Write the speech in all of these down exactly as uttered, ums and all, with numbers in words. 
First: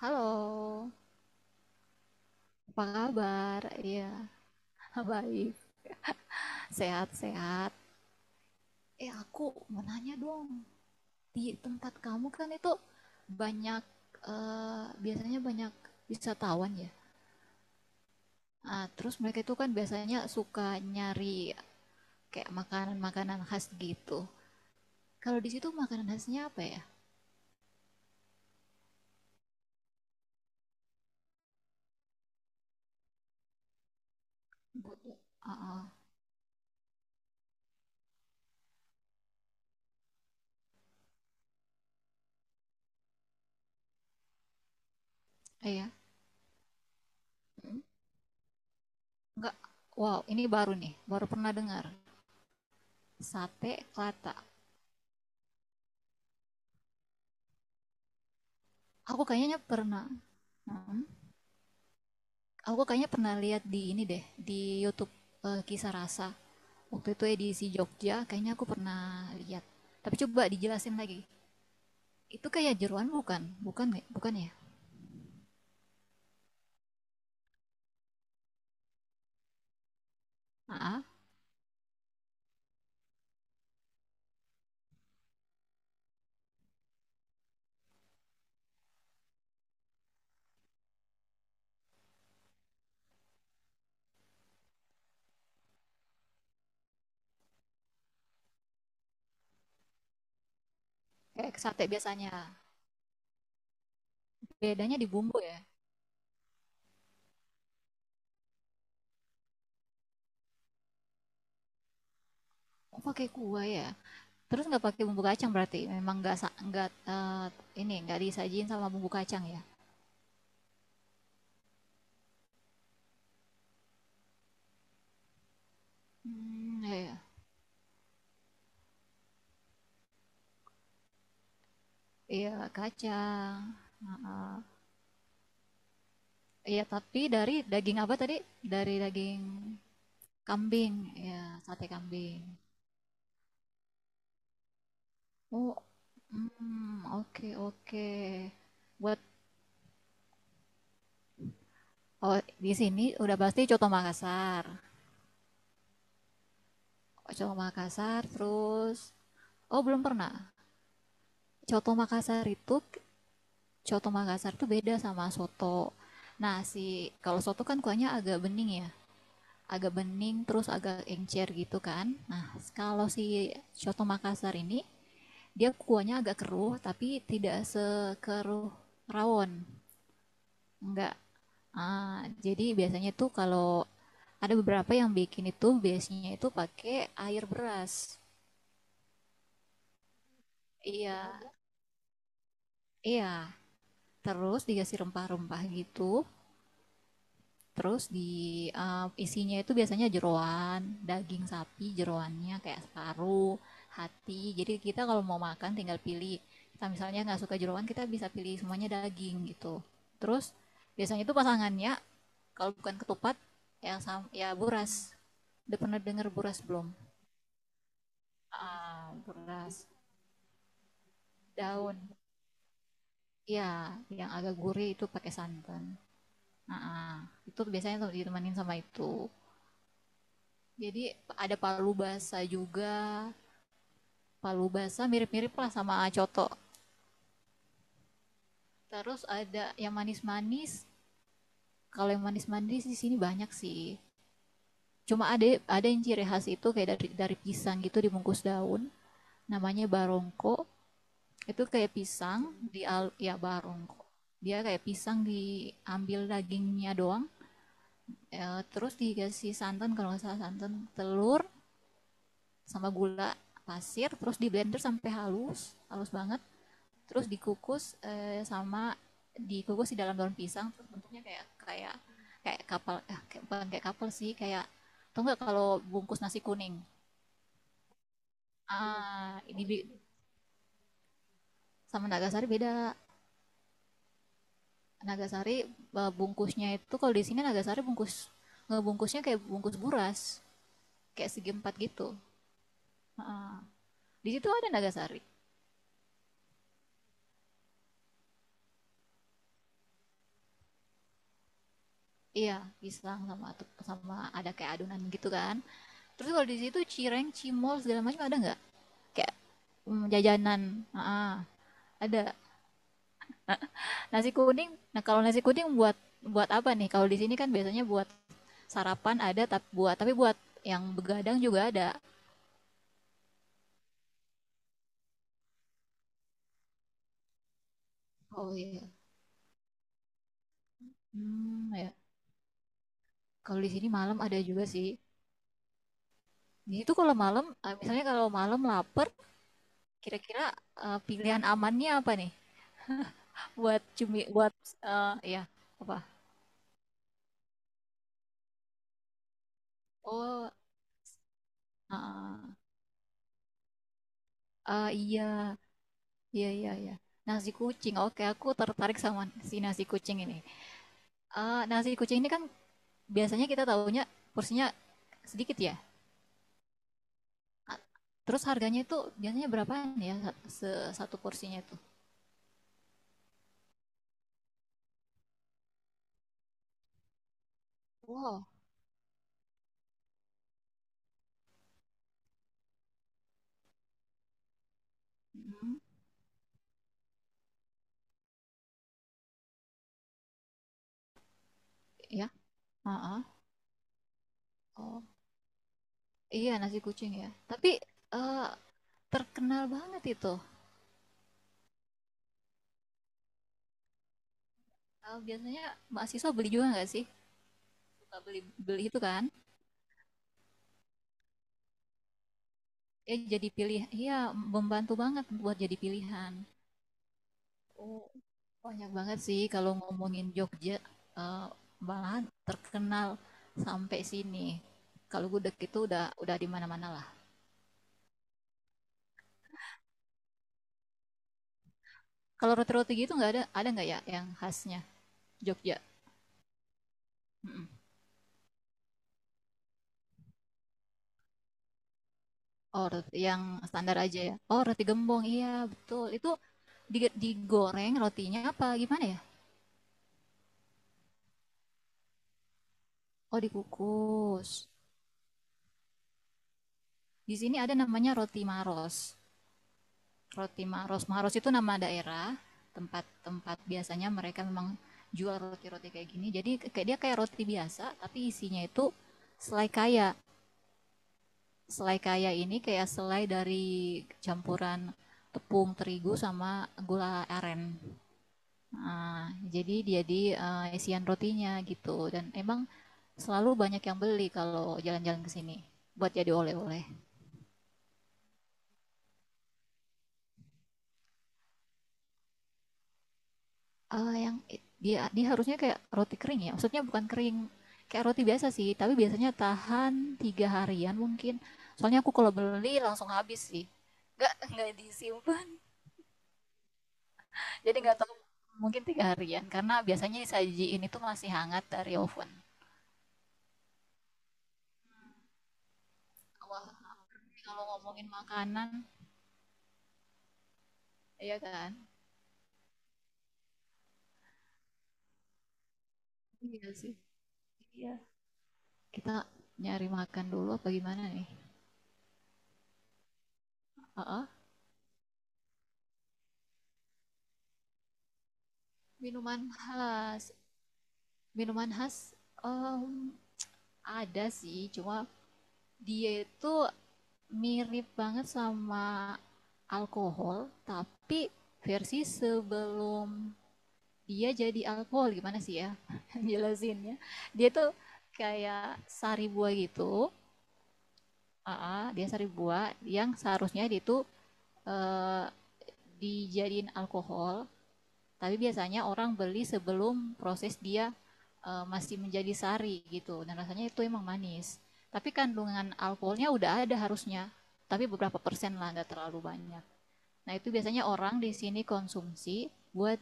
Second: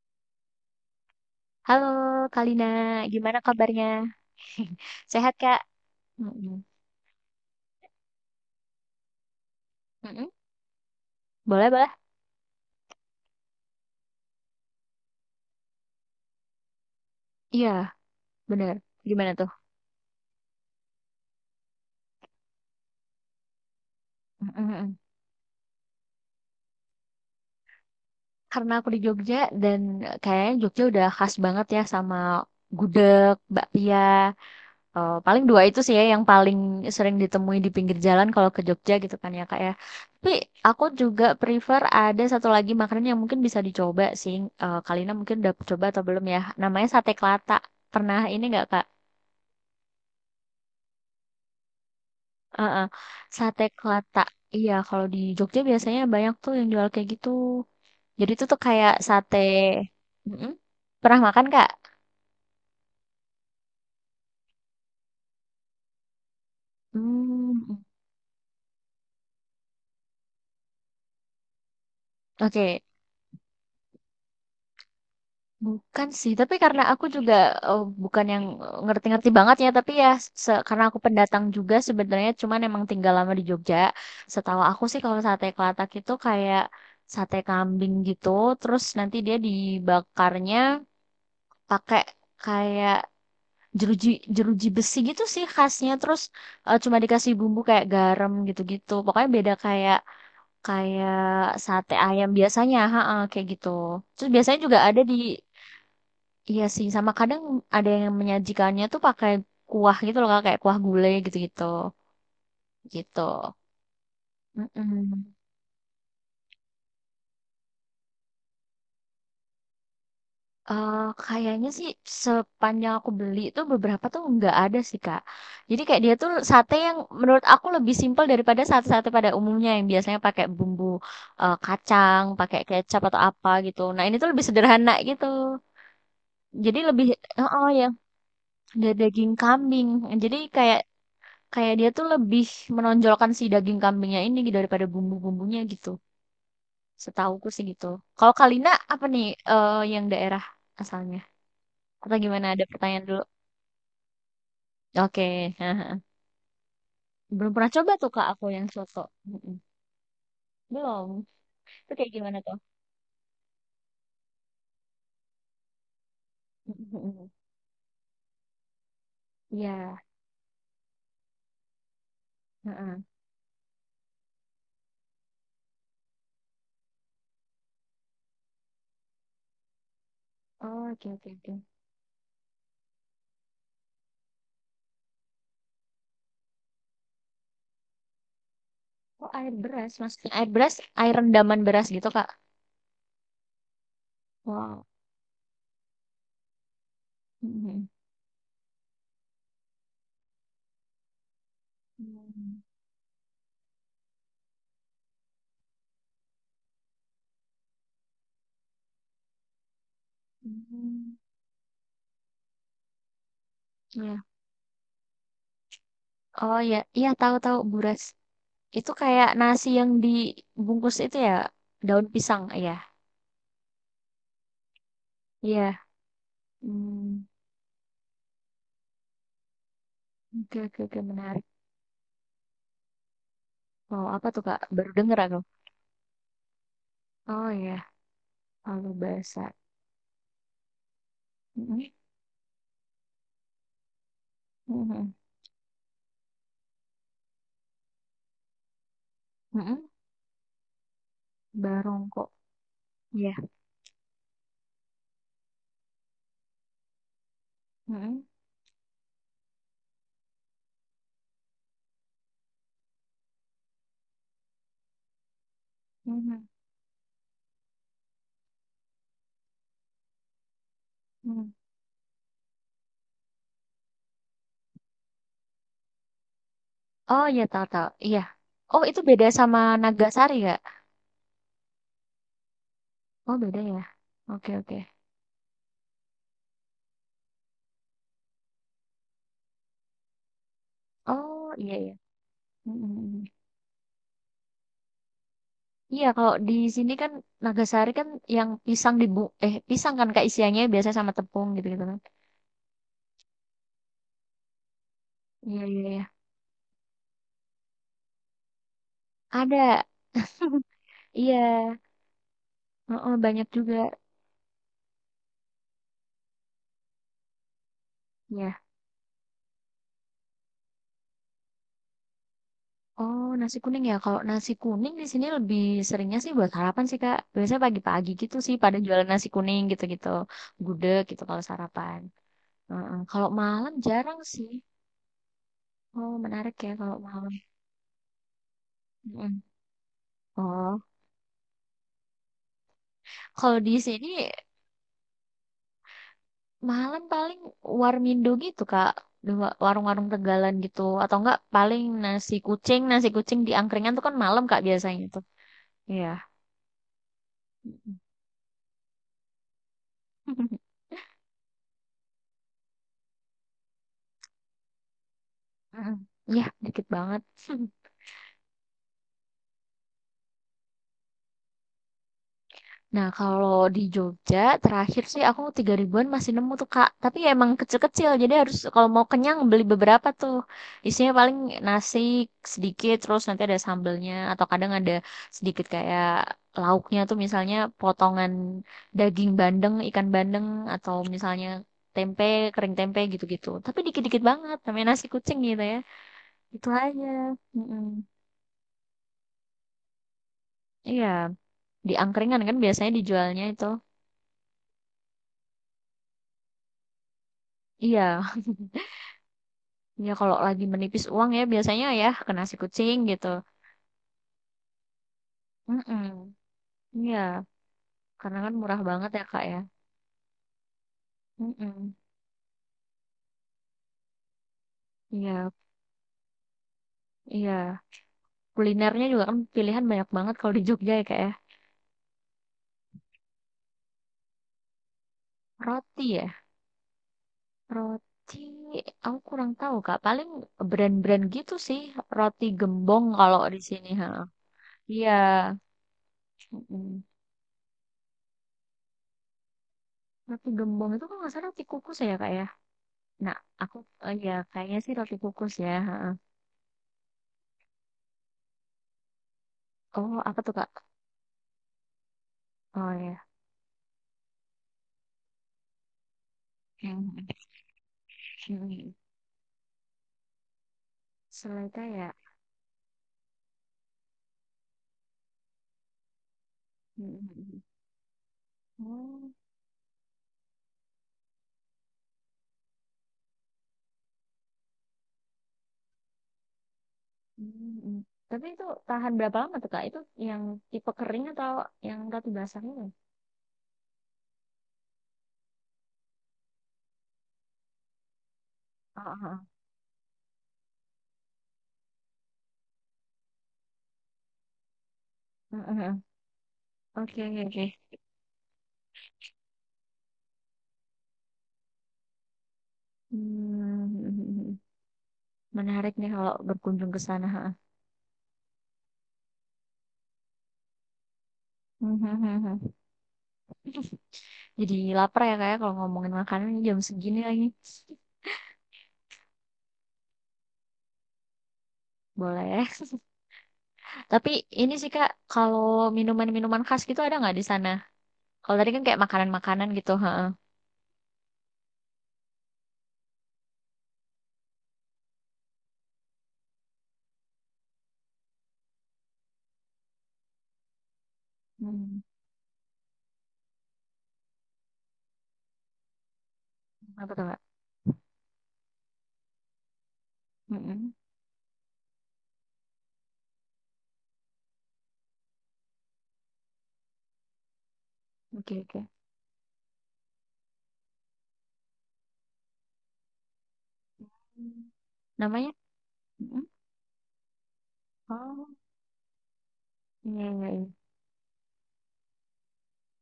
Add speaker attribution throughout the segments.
Speaker 1: Halo,
Speaker 2: Halo Kalina,
Speaker 1: apa
Speaker 2: gimana
Speaker 1: kabar?
Speaker 2: kabarnya?
Speaker 1: Iya,
Speaker 2: Sehat
Speaker 1: baik.
Speaker 2: Kak? Mm-mm.
Speaker 1: Sehat-sehat. Eh, aku mau nanya
Speaker 2: Mm-mm.
Speaker 1: dong. Di
Speaker 2: Boleh, boleh.
Speaker 1: tempat kamu kan itu banyak, eh, biasanya banyak wisatawan ya.
Speaker 2: Iya, bener.
Speaker 1: Ah, terus
Speaker 2: Gimana
Speaker 1: mereka
Speaker 2: tuh?
Speaker 1: itu kan biasanya suka nyari kayak makanan-makanan khas gitu.
Speaker 2: Mm-mm.
Speaker 1: Kalau di situ makanan khasnya apa ya?
Speaker 2: Karena aku di Jogja dan eh, kayaknya Jogja udah khas banget ya sama gudeg, bakpia.
Speaker 1: Bu-
Speaker 2: Eh, paling
Speaker 1: Ah,
Speaker 2: dua itu
Speaker 1: ah,
Speaker 2: sih ya yang paling sering ditemui di pinggir jalan kalau ke Jogja gitu kan ya Kak ya. Tapi aku juga prefer ada satu lagi makanan yang mungkin bisa dicoba sih. Eh, Kalina mungkin udah coba
Speaker 1: iya.
Speaker 2: atau belum ya? Namanya sate kelata.
Speaker 1: Mm.
Speaker 2: Pernah ini nggak Kak?
Speaker 1: Enggak. Wow, ini baru nih. Baru pernah dengar.
Speaker 2: Heeh. Sate
Speaker 1: Sate
Speaker 2: Kelata.
Speaker 1: Kelata.
Speaker 2: Iya, kalau di Jogja biasanya banyak tuh yang jual kayak gitu. Jadi itu tuh kayak
Speaker 1: Aku
Speaker 2: sate.
Speaker 1: kayaknya pernah.
Speaker 2: Mm-mm.
Speaker 1: Hmm.
Speaker 2: Pernah makan, Kak?
Speaker 1: Aku kayaknya pernah lihat di ini deh, di YouTube, eh, Kisah Rasa. Waktu itu edisi
Speaker 2: Hmm,
Speaker 1: Jogja, kayaknya aku pernah lihat. Tapi coba dijelasin lagi. Itu kayak
Speaker 2: oke,
Speaker 1: jeroan bukan? Bukan nggak- bukan ya?
Speaker 2: bukan sih, tapi karena aku juga eh, bukan yang eh, ngerti-ngerti banget ya, tapi ya se- karena aku
Speaker 1: Aa,
Speaker 2: pendatang juga sebenarnya, cuman emang tinggal lama di Jogja. Setahu aku sih kalau sate kelatak itu kayak sate kambing gitu, terus nanti dia dibakarnya pakai kayak jeruji jeruji besi gitu sih khasnya terus eh, cuma dikasih bumbu kayak garam gitu-gitu pokoknya beda kayak kayak
Speaker 1: kayak sate
Speaker 2: sate ayam
Speaker 1: biasanya.
Speaker 2: biasanya ha ha, kayak gitu terus biasanya juga
Speaker 1: Bedanya
Speaker 2: ada
Speaker 1: di
Speaker 2: di
Speaker 1: bumbu ya.
Speaker 2: iya sih sama kadang ada yang menyajikannya tuh pakai kuah gitu loh Kak, kayak kuah gulai gitu-gitu
Speaker 1: Oh,
Speaker 2: gitu
Speaker 1: pakai kuah ya. Terus nggak pakai bumbu
Speaker 2: mm.
Speaker 1: kacang berarti? Memang nggak sa- nggak eh, ini nggak disajin sama bumbu kacang ya?
Speaker 2: Eh, Kayaknya sih sepanjang aku beli tuh beberapa tuh nggak ada sih Kak. Jadi kayak dia tuh sate
Speaker 1: Hmm,
Speaker 2: yang
Speaker 1: iya, iya.
Speaker 2: menurut aku lebih simpel daripada sate-sate pada umumnya yang biasanya pakai bumbu eh, kacang, pakai
Speaker 1: Iya,
Speaker 2: kecap atau apa
Speaker 1: kacang.
Speaker 2: gitu. Nah ini tuh lebih sederhana gitu. Jadi
Speaker 1: Iya,
Speaker 2: lebih
Speaker 1: tapi
Speaker 2: oh,
Speaker 1: dari
Speaker 2: oh ya
Speaker 1: daging apa tadi? Dari
Speaker 2: da- daging
Speaker 1: daging
Speaker 2: kambing. Jadi kayak
Speaker 1: kambing, ya,
Speaker 2: kayak
Speaker 1: sate
Speaker 2: dia tuh lebih
Speaker 1: kambing.
Speaker 2: menonjolkan si daging kambingnya ini gitu daripada bumbu-bumbunya
Speaker 1: Oh,
Speaker 2: gitu.
Speaker 1: hmm,
Speaker 2: Setahuku
Speaker 1: oke
Speaker 2: sih gitu.
Speaker 1: oke.
Speaker 2: Kalau Kalina apa
Speaker 1: Buat
Speaker 2: nih eh, yang daerah asalnya? Atau
Speaker 1: oh,
Speaker 2: gimana? Ada
Speaker 1: di sini
Speaker 2: pertanyaan dulu.
Speaker 1: udah pasti Coto Makassar.
Speaker 2: Oke, haha.
Speaker 1: Coto
Speaker 2: Belum pernah coba tuh
Speaker 1: Makassar
Speaker 2: Kak aku yang
Speaker 1: terus
Speaker 2: soto. Mm-mm.
Speaker 1: oh belum pernah.
Speaker 2: Belum. Itu
Speaker 1: Coto
Speaker 2: kayak gimana
Speaker 1: Makassar
Speaker 2: tuh?
Speaker 1: itu Coto Makassar tuh beda sama soto. Nah, si
Speaker 2: Mm-mm.
Speaker 1: kalau soto kan kuahnya agak bening ya. Agak
Speaker 2: Iya.
Speaker 1: bening terus agak encer gitu kan. Nah,
Speaker 2: Heeh.
Speaker 1: kalau si Coto Makassar ini dia kuahnya agak keruh tapi tidak sekeruh rawon.
Speaker 2: Oh, oke
Speaker 1: Enggak.
Speaker 2: oke oke.
Speaker 1: Ah, jadi biasanya tuh kalau ada beberapa yang bikin itu biasanya itu pakai air beras.
Speaker 2: Oh, air beras, maksudnya air beras, air
Speaker 1: Iya,
Speaker 2: rendaman beras gitu Kak.
Speaker 1: iya. Terus
Speaker 2: Wow.
Speaker 1: dikasih rempah-rempah gitu.
Speaker 2: Mm-mm.
Speaker 1: Terus di eh, isinya itu biasanya jeroan, daging sapi jeroannya
Speaker 2: Hmm.
Speaker 1: kayak separuh, hati. Jadi kita kalau mau makan tinggal pilih. Kita misalnya nggak suka jeroan, kita bisa pilih semuanya daging gitu. Terus
Speaker 2: Hmm.
Speaker 1: biasanya itu pasangannya kalau bukan ketupat ya
Speaker 2: Ya.
Speaker 1: sam ya buras. Udah pernah dengar
Speaker 2: Oh
Speaker 1: buras
Speaker 2: ya,
Speaker 1: belum?
Speaker 2: iya tahu-tahu buras. Itu
Speaker 1: Ah,
Speaker 2: kayak nasi
Speaker 1: buras
Speaker 2: yang dibungkus itu ya,
Speaker 1: daun.
Speaker 2: daun pisang ya.
Speaker 1: Ya, yang agak gurih itu pakai
Speaker 2: Iya.
Speaker 1: santan. Ah,
Speaker 2: Hmm.
Speaker 1: itu biasanya tuh ditemanin sama itu.
Speaker 2: Oke oke oke
Speaker 1: Jadi
Speaker 2: menarik.
Speaker 1: ada palu basah juga.
Speaker 2: Wow, apa tuh Kak?
Speaker 1: Palu
Speaker 2: Baru
Speaker 1: basah
Speaker 2: denger aku.
Speaker 1: mirip-mirip lah sama coto.
Speaker 2: Oh ya, palu
Speaker 1: Terus
Speaker 2: basah.
Speaker 1: ada yang manis-manis. Kalau yang manis-manis di sini banyak sih.
Speaker 2: Mm-mm.
Speaker 1: Cuma ada ada yang ciri khas itu kayak dari dari pisang gitu dibungkus daun.
Speaker 2: Mm-mm.
Speaker 1: Namanya barongko. Itu kayak
Speaker 2: Barongko.
Speaker 1: pisang di al
Speaker 2: Ya,
Speaker 1: ya barongko. Dia kayak pisang diambil dagingnya doang.
Speaker 2: mm-mm.
Speaker 1: eh, terus dikasih santan kalau nggak salah santan, telur sama gula pasir terus di blender sampai halus, halus banget.
Speaker 2: Mhm.
Speaker 1: Terus dikukus eh, sama dikukus di dalam daun pisang terus bentuknya kayak
Speaker 2: Mm.
Speaker 1: kayak kayak kapal eh, kayak, bukan kayak kapal sih kayak tau nggak kalau bungkus nasi kuning
Speaker 2: Oh ya tahu tahu. Iya. Oh itu beda
Speaker 1: ah
Speaker 2: sama
Speaker 1: ini
Speaker 2: Nagasari nggak?
Speaker 1: sama Nagasari beda.
Speaker 2: Oh beda ya. Oke oke.
Speaker 1: Nagasari, eh, bungkusnya itu kalau di sini Nagasari bungkus ngebungkusnya kayak bungkus buras kayak segi
Speaker 2: Oh iya
Speaker 1: empat
Speaker 2: iya.
Speaker 1: gitu.
Speaker 2: Mm-mm.
Speaker 1: Heeh. Di situ ada Nagasari,
Speaker 2: Iya kalau di sini kan Nagasari kan yang pisang dibu eh pisang kan kak isiannya biasanya sama tepung gitu gitu kan.
Speaker 1: iya pisang sama sama ada kayak adonan gitu kan.
Speaker 2: Iya iya iya.
Speaker 1: Terus kalau di situ cireng cimol segala macam ada nggak kayak
Speaker 2: Ada.
Speaker 1: mm, jajanan. Heeh,
Speaker 2: Iya.
Speaker 1: ada
Speaker 2: Oh banyak juga.
Speaker 1: nasi kuning. Nah kalau nasi kuning buat buat apa nih kalau di sini kan biasanya buat
Speaker 2: Ya.
Speaker 1: sarapan ada tapi buat tapi buat yang begadang juga ada.
Speaker 2: Oh, nasi kuning ya. Kalau nasi kuning di sini lebih seringnya sih buat sarapan sih, Kak. Biasanya pagi-pagi gitu
Speaker 1: Oh
Speaker 2: sih pada
Speaker 1: iya.
Speaker 2: jualan nasi kuning gitu-gitu. Gudeg gitu kalau
Speaker 1: Hmm ya.
Speaker 2: sarapan. Heeh. Kalau
Speaker 1: Kalau di
Speaker 2: malam
Speaker 1: sini
Speaker 2: jarang
Speaker 1: malam ada
Speaker 2: sih.
Speaker 1: juga sih.
Speaker 2: Oh, menarik ya
Speaker 1: Jadi itu
Speaker 2: kalau
Speaker 1: kalau
Speaker 2: malam.
Speaker 1: malam, eh, misalnya kalau malam lapar,
Speaker 2: Mm.
Speaker 1: kira-kira
Speaker 2: Oh,
Speaker 1: eh, pilihan amannya apa nih?
Speaker 2: kalau di
Speaker 1: Buat
Speaker 2: sini
Speaker 1: cumi, buat eh ya apa?
Speaker 2: malam paling warmindo gitu, Kak. Di wa- Warung-warung
Speaker 1: Oh,
Speaker 2: Tegalan gitu. Atau enggak paling nasi
Speaker 1: ah,
Speaker 2: kucing. Nasi kucing di angkringan tuh kan malam, Kak,
Speaker 1: ah,
Speaker 2: biasanya tuh.
Speaker 1: iya,
Speaker 2: Iya.
Speaker 1: iya, iya, iya. Nasi kucing. Oke, aku tertarik sama si nasi kucing ini. Ah, nasi kucing ini kan biasanya kita tahunya porsinya sedikit ya.
Speaker 2: Ya, dikit banget.
Speaker 1: Ah, terus harganya itu biasanya berapaan ya sa- se- satu porsinya itu?
Speaker 2: Nah, kalau di Jogja terakhir sih aku tiga ribuan masih nemu tuh Kak. Tapi ya emang kecil-kecil, jadi
Speaker 1: Wow.
Speaker 2: harus kalau mau kenyang beli beberapa tuh. Isinya paling nasi sedikit, terus nanti ada sambelnya atau kadang ada sedikit
Speaker 1: Mm,
Speaker 2: kayak lauknya tuh misalnya potongan daging bandeng, ikan bandeng atau misalnya tempe,
Speaker 1: ya.
Speaker 2: kering
Speaker 1: Ah,
Speaker 2: tempe
Speaker 1: ah.
Speaker 2: gitu-gitu. Tapi dikit-dikit banget, namanya
Speaker 1: Oh,
Speaker 2: nasi kucing gitu ya.
Speaker 1: iya
Speaker 2: Itu
Speaker 1: nasi
Speaker 2: aja.
Speaker 1: kucing ya. Tapi
Speaker 2: Mm-mm.
Speaker 1: eh, terkenal banget itu.
Speaker 2: Iya, di angkringan kan biasanya dijualnya itu.
Speaker 1: Kalau biasanya mahasiswa beli juga nggak sih?
Speaker 2: Iya.
Speaker 1: Beli beli itu kan?
Speaker 2: Ya kalau lagi menipis uang ya biasanya ya ke nasi kucing
Speaker 1: Ya
Speaker 2: gitu.
Speaker 1: jadi pilih, iya membantu banget buat jadi pilihan.
Speaker 2: Mm-mm. Iya,
Speaker 1: Oh,
Speaker 2: karena kan murah
Speaker 1: banyak
Speaker 2: banget
Speaker 1: banget
Speaker 2: ya
Speaker 1: sih
Speaker 2: Kak ya.
Speaker 1: kalau ngomongin Jogja, eh,
Speaker 2: Mm-mm.
Speaker 1: malahan terkenal sampai sini. Kalau
Speaker 2: Iya,
Speaker 1: gudeg itu udah udah di mana-mana lah.
Speaker 2: iya. Kulinernya juga kan pilihan banyak banget kalau di Jogja ya Kak ya.
Speaker 1: Kalau roti-roti gitu nggak ada ada nggak ya yang khasnya Jogja?
Speaker 2: Roti ya,
Speaker 1: Mm-mm.
Speaker 2: roti aku kurang tahu Kak. Paling brand-brand gitu sih, roti
Speaker 1: Oh,
Speaker 2: gembong
Speaker 1: roti
Speaker 2: kalau
Speaker 1: yang
Speaker 2: di sini.
Speaker 1: standar
Speaker 2: Ha.
Speaker 1: aja ya. Oh, roti
Speaker 2: Iya.
Speaker 1: gembong. Iya, betul. Itu
Speaker 2: Mm-mm.
Speaker 1: di- digoreng rotinya apa gimana ya?
Speaker 2: Roti gembong itu kan nggak salah roti kukus ya Kak ya. Nah,
Speaker 1: Oh,
Speaker 2: aku eh, ya
Speaker 1: dikukus.
Speaker 2: kayaknya sih roti kukus ya. Ha.
Speaker 1: Di sini ada namanya roti Maros.
Speaker 2: Oh, apa tuh
Speaker 1: Roti
Speaker 2: Kak?
Speaker 1: Maros. Maros itu nama daerah,
Speaker 2: Oh
Speaker 1: tempat-tempat biasanya mereka memang jual roti-roti kayak gini. Jadi kayak
Speaker 2: ya.
Speaker 1: dia kayak roti biasa, tapi isinya itu
Speaker 2: Hmm,
Speaker 1: selai kaya.
Speaker 2: selai
Speaker 1: Selai
Speaker 2: kayak.
Speaker 1: kaya ini kayak selai dari campuran tepung terigu sama
Speaker 2: Hmm,
Speaker 1: gula
Speaker 2: hmm, hmm.
Speaker 1: aren. Nah,
Speaker 2: Oh,
Speaker 1: jadi dia di eh, isian rotinya gitu. Dan emang selalu banyak yang beli kalau jalan-jalan ke sini buat jadi oleh-oleh.
Speaker 2: hmm, hmm. Tapi itu tahan berapa lama tuh Kak? Itu yang tipe kering atau yang roti basahnya?
Speaker 1: Eh, yang i- dia dia harusnya kayak roti kering ya. Maksudnya bukan kering kayak roti biasa sih, tapi
Speaker 2: Oh, oh,
Speaker 1: biasanya
Speaker 2: oh.
Speaker 1: tahan tiga harian mungkin. Soalnya aku kalau beli langsung habis sih. Nggak nggak disimpan.
Speaker 2: Hmm, hmm, hmm. Oke, oke, oke.
Speaker 1: Jadi nggak tahu mungkin tiga harian karena biasanya disajiin itu masih hangat dari oven.
Speaker 2: Hmm, hmm, hmm. Menarik nih kalau
Speaker 1: Wah,
Speaker 2: berkunjung ke sana.
Speaker 1: tapi
Speaker 2: Ha.
Speaker 1: kalau ngomongin makanan, iya kan?
Speaker 2: Hmm, hmm, hmm, hmm. Jadi lapar ya kayak kalau ngomongin makanan ini
Speaker 1: Iya
Speaker 2: jam
Speaker 1: sih.
Speaker 2: segini lagi.
Speaker 1: Iya. Kita nyari makan dulu apa gimana nih?
Speaker 2: Boleh.
Speaker 1: Heeh.
Speaker 2: Tapi ini sih Kak, kalau minuman-minuman khas gitu ada nggak di sana? Kalau tadi kan kayak
Speaker 1: Minuman
Speaker 2: makanan-makanan gitu. Ha.
Speaker 1: khas. Minuman khas em, ada sih, cuma dia itu mirip banget sama alkohol, tapi
Speaker 2: Hmm.
Speaker 1: versi sebelum dia jadi alkohol gimana sih ya jelasinnya
Speaker 2: Apa tuh Kak?
Speaker 1: dia tuh kayak sari buah gitu.
Speaker 2: Hmm, hmm.
Speaker 1: Aa, dia sari buah yang seharusnya dia tuh eh, dijadiin alkohol. Tapi
Speaker 2: Oke,
Speaker 1: biasanya
Speaker 2: oke.
Speaker 1: orang beli sebelum proses dia uh, masih menjadi sari gitu. Dan rasanya itu emang manis. Tapi
Speaker 2: Namanya?
Speaker 1: kandungan alkoholnya
Speaker 2: Mm,
Speaker 1: udah ada harusnya. Tapi beberapa
Speaker 2: oh,
Speaker 1: persen lah, nggak terlalu banyak.
Speaker 2: iya,
Speaker 1: Nah
Speaker 2: iya,
Speaker 1: itu
Speaker 2: iya.
Speaker 1: biasanya orang di sini konsumsi buat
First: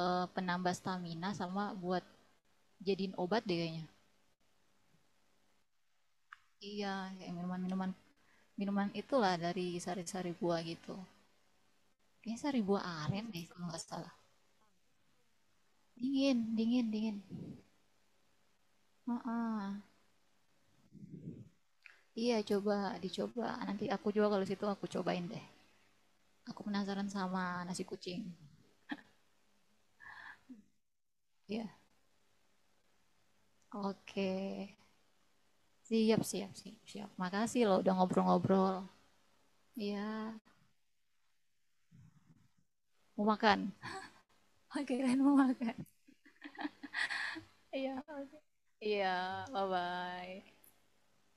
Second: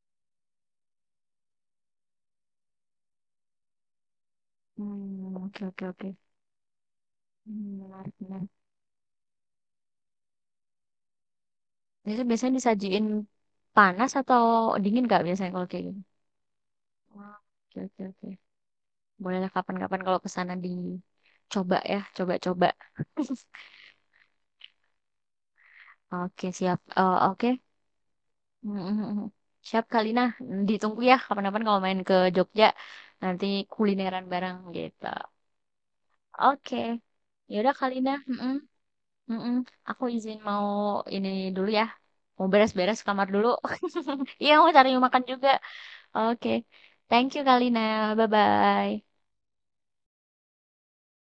Speaker 1: uh, penambah stamina sama buat jadiin obat deh kayaknya.
Speaker 2: Hmm, oke, oke, oke.
Speaker 1: Iya, kayak
Speaker 2: Hmm,
Speaker 1: minuman-minuman
Speaker 2: menarik, menarik.
Speaker 1: minuman itulah dari sari-sari buah gitu.
Speaker 2: Itu
Speaker 1: Kayaknya
Speaker 2: biasanya
Speaker 1: sari buah
Speaker 2: disajiin
Speaker 1: aren deh kalau nggak
Speaker 2: panas
Speaker 1: salah.
Speaker 2: atau dingin nggak biasanya kalau kayak gini?
Speaker 1: Dingin, dingin, dingin.
Speaker 2: Wah, oke, oke, oke.
Speaker 1: Uh
Speaker 2: Bolehlah
Speaker 1: -uh.
Speaker 2: kapan-kapan kalau ke sana dicoba ya,
Speaker 1: Iya,
Speaker 2: coba-coba.
Speaker 1: coba dicoba. Ah, nanti aku juga kalau situ aku cobain deh.
Speaker 2: Oke,
Speaker 1: Aku
Speaker 2: siap. Eh,
Speaker 1: penasaran sama
Speaker 2: oke.
Speaker 1: nasi kucing.
Speaker 2: Mm, mm, mm, mm. Siap, Kalina. Ditunggu ya kapan-kapan
Speaker 1: Iya.
Speaker 2: kalau main ke Jogja. Nanti kulineran
Speaker 1: Oke.
Speaker 2: bareng gitu.
Speaker 1: Siap, siap,
Speaker 2: Oke.
Speaker 1: siap, siap. Makasih
Speaker 2: Yaudah,
Speaker 1: loh udah
Speaker 2: Kalina. Mm, mm.
Speaker 1: ngobrol-ngobrol.
Speaker 2: Mm-mm. Aku
Speaker 1: Iya,
Speaker 2: izin mau ini dulu ya. Mau beres-beres
Speaker 1: mau
Speaker 2: kamar dulu.
Speaker 1: makan.
Speaker 2: Iya, mau cari
Speaker 1: Oke, kalian
Speaker 2: makan
Speaker 1: mau
Speaker 2: juga.
Speaker 1: makan.
Speaker 2: Oke. Thank you, Kalina.
Speaker 1: Iya, oke. Iya,
Speaker 2: Bye-bye.
Speaker 1: bye-bye.